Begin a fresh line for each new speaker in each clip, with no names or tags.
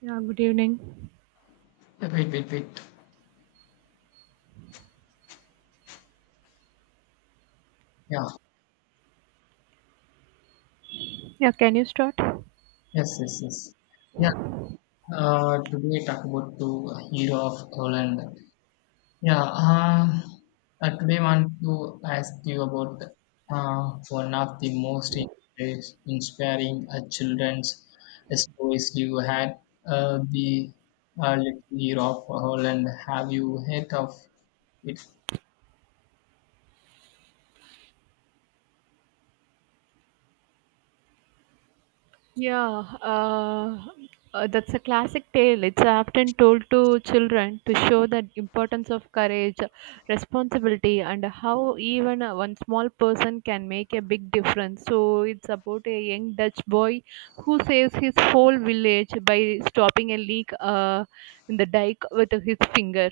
Yeah, good evening.
Wait, wait, wait. Yeah,
Yeah, can you start?
yes, yes, yes. Yeah, today talk about the hero of Holland. Yeah, I today want to ask you about one of the most inspiring children's stories you had, the Little Hero of Holland. Have you heard of it?
Yeah, that's a classic tale. It's often told to children to show the importance of courage, responsibility, and how even one small person can make a big difference. So it's about a young Dutch boy who saves his whole village by stopping a leak in the dike with his finger.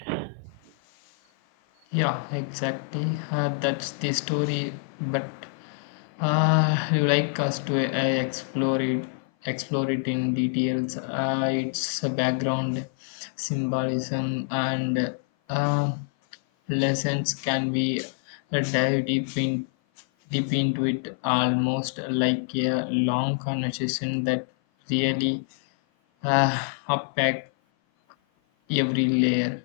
Yeah, exactly. That's the story, but you like us to explore it in details. Its background, symbolism, and uh, lessons can be dive deep in, deep into it, almost like a long conversation that really unpack every layer.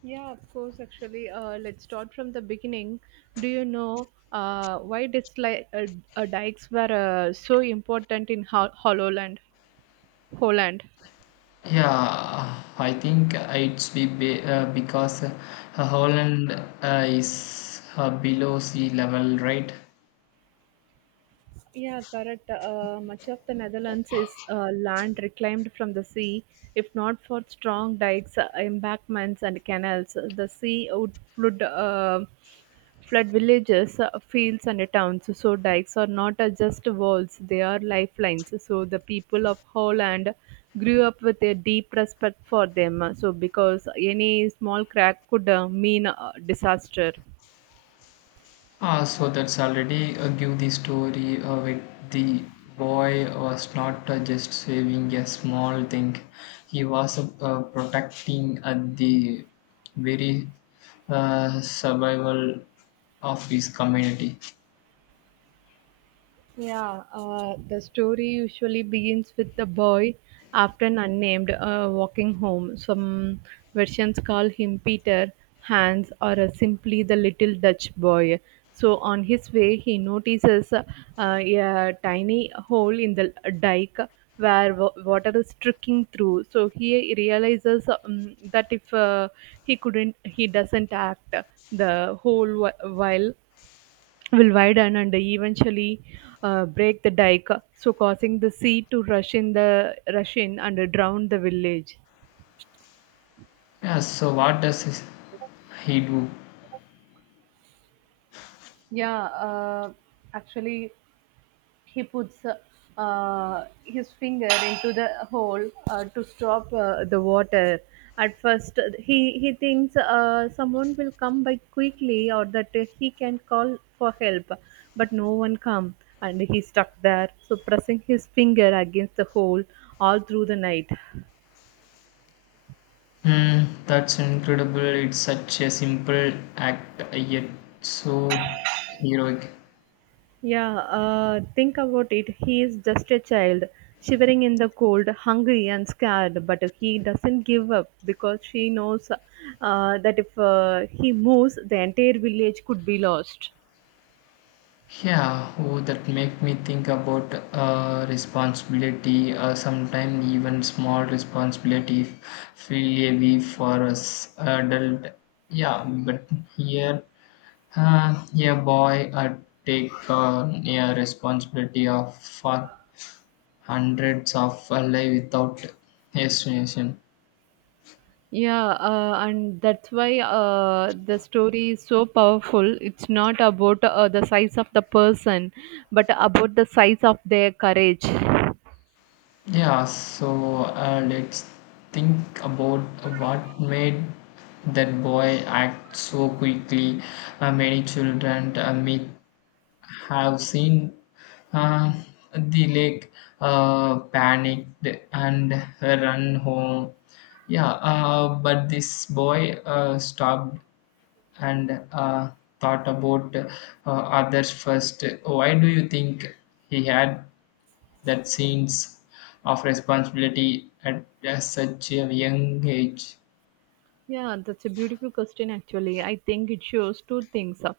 Yeah, of course. Actually, let's start from the beginning. Do you know why dikes were so important in Holland? Holland.
Yeah, I think it's because Holland is below sea level, right?
Yeah, correct. Much of the Netherlands is land reclaimed from the sea. If not for strong dikes, embankments, and canals, the sea would flood villages, fields, and towns. So, dikes are not just walls, they are lifelines. So, the people of Holland grew up with a deep respect for them. So, because any small crack could mean disaster.
Ah, so that's already give the story with the boy was not just saving a small thing. He was protecting at the very survival of his community.
Yeah, the story usually begins with the boy, often unnamed, walking home. Some versions call him Peter, Hans, or simply the little Dutch boy. So, on his way, he notices a tiny hole in the dike where water is trickling through. So, he realizes that if he doesn't act, the while will widen and eventually break the dike, so causing the sea to rush in and drown the village.
Yeah, so what does he do?
Yeah, actually, he puts his finger into the hole to stop the water. At first, he thinks someone will come by quickly or that he can call for help, but no one come, and he stuck there. So pressing his finger against the hole all through the night.
Hmm, that's incredible. It's such a simple act yet so heroic.
Yeah, think about it. He is just a child, shivering in the cold, hungry and scared, but he doesn't give up because she knows that if he moves, the entire village could be lost.
Yeah, oh, that make me think about responsibility. Sometimes even small responsibility feel heavy for us adult. Yeah, but here, yeah, boy, I take yeah, responsibility of for hundreds of life without hesitation.
Yeah, and that's why the story is so powerful. It's not about the size of the person, but about the size of their courage.
Yeah, so let's think about what made that boy act so quickly. Many children may have seen uh, the lake panicked and run home. Yeah, but this boy stopped and thought about others first. Why do you think he had that sense of responsibility at such a young age.
Yeah, that's a beautiful question, actually. I think it shows two things.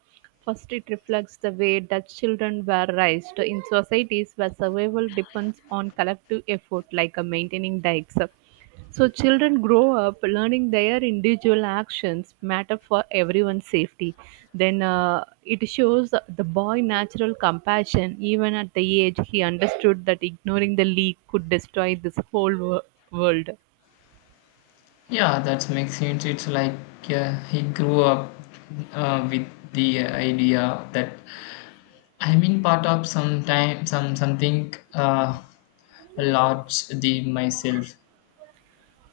First, it reflects the way Dutch children were raised in societies where survival depends on collective effort, like maintaining dikes. So, children grow up learning their individual actions matter for everyone's safety. Then, it shows the boy natural compassion. Even at the age he understood that ignoring the leak could destroy this world.
Yeah, that makes sense. It's like he grew up with the idea that I'm in part of some time, some something large the myself.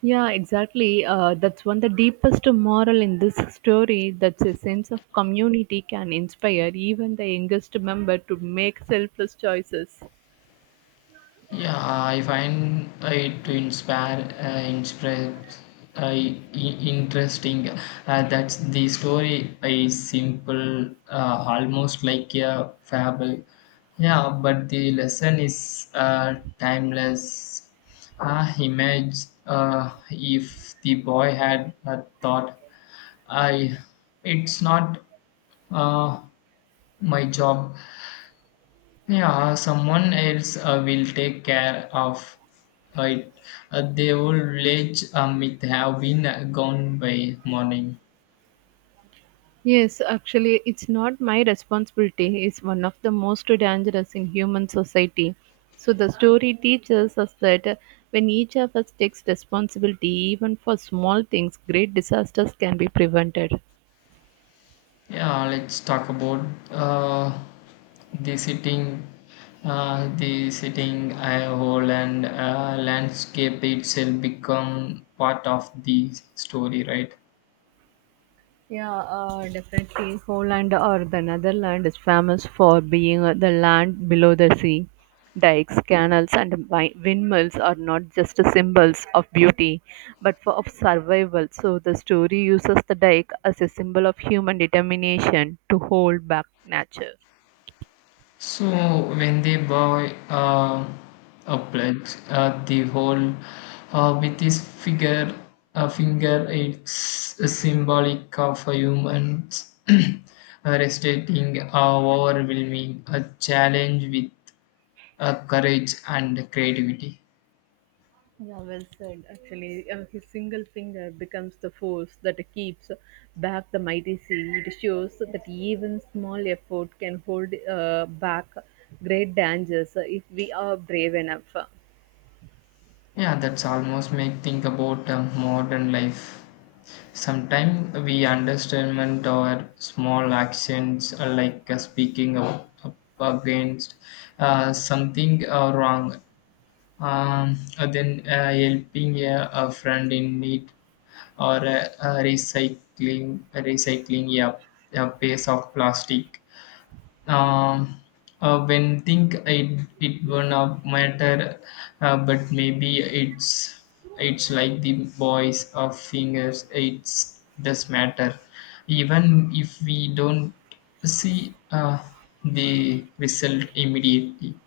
Yeah, exactly. That's one the deepest moral in this story. That's a sense of community can inspire even the youngest member to make selfless choices.
Yeah, I find it to inspire, inspire, uh, i- interesting. That's the story is simple, almost like a fable. Yeah, but the lesson is timeless. Image if the boy had a thought, I, it's not uh, my job yeah, someone else will take care of it. The old village myth have been gone by morning.
Yes, actually, it's not my responsibility. It's one of the most dangerous in human society. So the story teaches us that when each of us takes responsibility, even for small things, great disasters can be prevented.
Yeah, let's talk about the sitting, the sitting whole and landscape itself become part of the story, right?
Yeah, definitely. Holland or the Netherlands is famous for being the land below the sea. Dikes, canals, and windmills are not just symbols of beauty, but for of survival. So the story uses the dike as a symbol of human determination to hold back nature.
So when they buy a pledge, the whole with this figure, a finger, it's a symbolic of a humans restating our overwhelming a challenge with courage and creativity.
Yeah, well said. Actually, his single finger becomes the force that keeps back the mighty sea. It shows that even small effort can hold back great dangers if we are brave enough.
Yeah, that's almost make think about modern life. Sometimes we underestimate our small actions, like speaking up against something wrong, then helping a friend in need, or recycling a piece of plastic. Um, when think it will not matter, but maybe it's like the boys of fingers. It's does matter, even if we don't see the result immediately.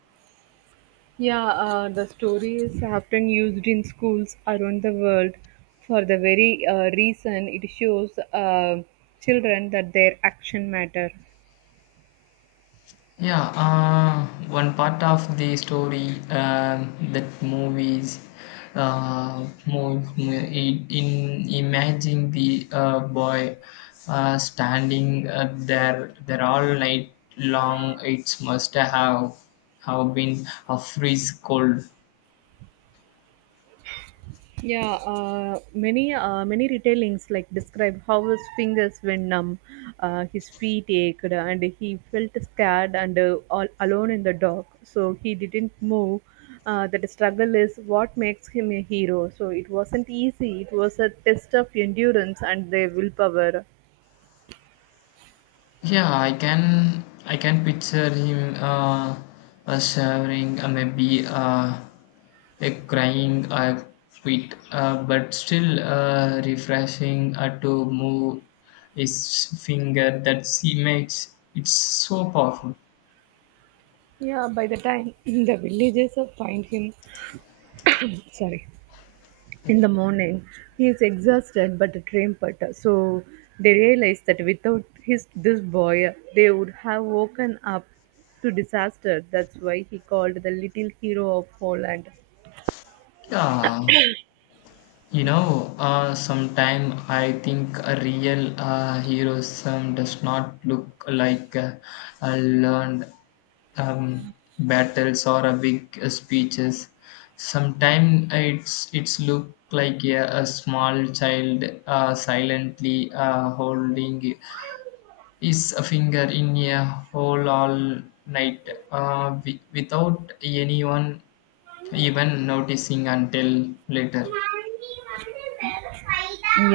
Yeah, the story is often used in schools around the world for the very reason it shows children that their action matter.
Yeah, one part of the story that movies in imagining the boy standing there there all night long. It must have been a freeze cold.
Yeah, many retellings like describe how his fingers were numb, his feet ached, and he felt scared and all alone in the dark. So he didn't move. That struggle is what makes him a hero. So it wasn't easy. It was a test of endurance and their willpower.
Yeah, I can picture him shivering, maybe A crying I quit, but still refreshing to move his finger that she makes. It's so powerful.
Yeah, by the time the villagers find him, sorry. In the morning, he is exhausted but a trumpeter. So they realize that without his this boy, they would have woken up to disaster. That's why he called the little hero of Holland.
Yeah, you know, sometime I think a real heroism does not look like a learned um, battles or a big speeches. Sometimes it's look like a small child silently holding his finger in a hole all night without anyone even noticing until later.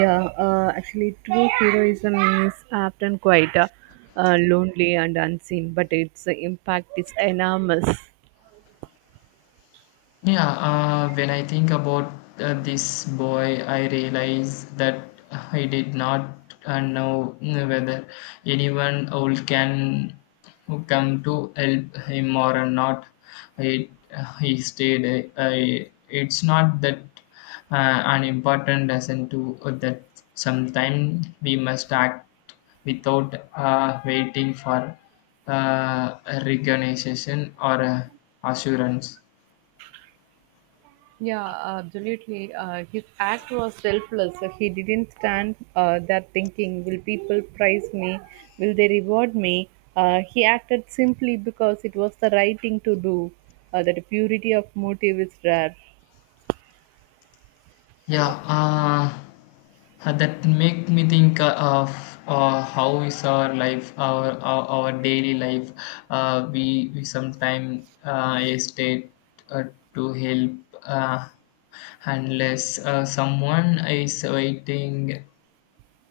Yeah, true heroism is often quite lonely and unseen, but its impact is enormous.
Yeah, when I think about this boy, I realize that I did not know whether anyone old can come to help him or not. It, he stayed. I, it's not that unimportant lesson to that sometimes we must act without waiting for uh, recognition or assurance.
Yeah, absolutely. His act was selfless. So he didn't stand there thinking, will people praise me? Will they reward me? He acted simply because it was the right thing to do. That purity of motive is rare.
Yeah, that make me think of how is our life, our daily life. We we sometimes hesitate to help uh, unless someone is waiting,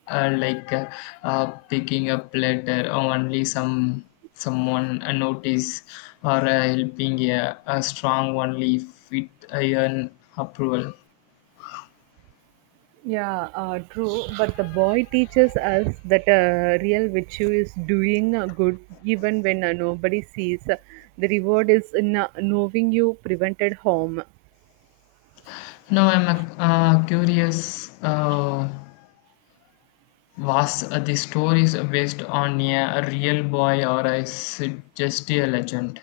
uh, like uh, uh, picking up letter, or only someone notice or helping a strong only if it earn approval.
Yeah, true. But the boy teaches us that real virtue is doing good even when nobody sees. The reward is in knowing you prevented harm.
Now I'm curious. Was the stories based on a real boy or is it just a legend?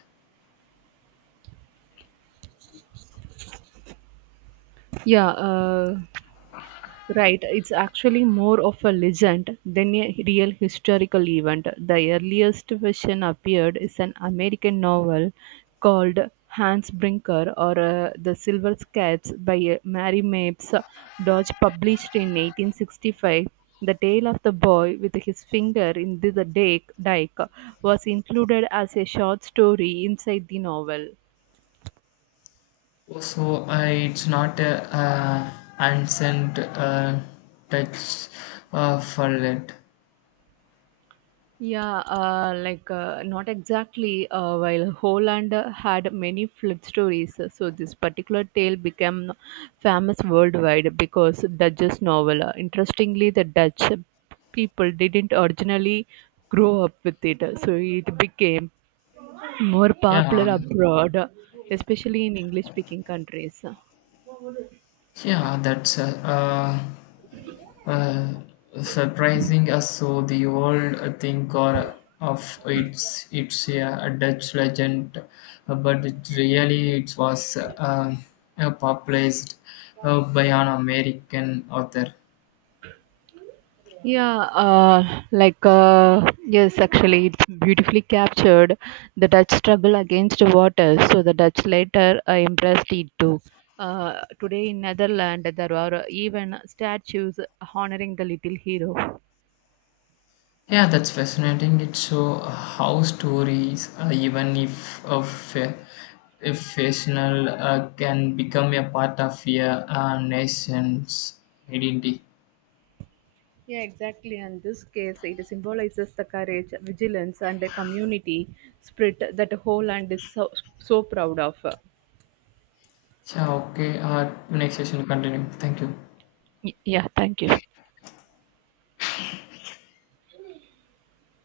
Yeah, uh, Right, it's actually more of a legend than a real historical event. The earliest version appeared is an American novel called Hans Brinker or The Silver Sketch by Mary Mapes Dodge, published in 1865. The tale of the boy with his finger in the dike was included as a short story inside the novel.
So it's not a ancient touch for it.
Yeah, not exactly. While Holland had many flood stories, so this particular tale became famous worldwide because Dutch's novel. Interestingly, the Dutch people didn't originally grow up with it, so it became more
Yeah,
popular abroad, especially in English-speaking countries.
yeah, that's Uh, surprising us so the old thing or of it's a Dutch legend, but it really it was popularized by an American author.
Yeah, it's beautifully captured the Dutch struggle against water. So the Dutch later embraced it too. Today in Netherlands, there are even statues honoring the little hero.
Yeah, that's fascinating. It shows how stories, even if of if fictional, can become a part of a nation's identity.
Yeah, exactly. And this case, it symbolizes the courage, vigilance, and the community spirit that Holland is so proud of.
Yeah, okay. Next session continue. Thank you.
Yeah, thank you.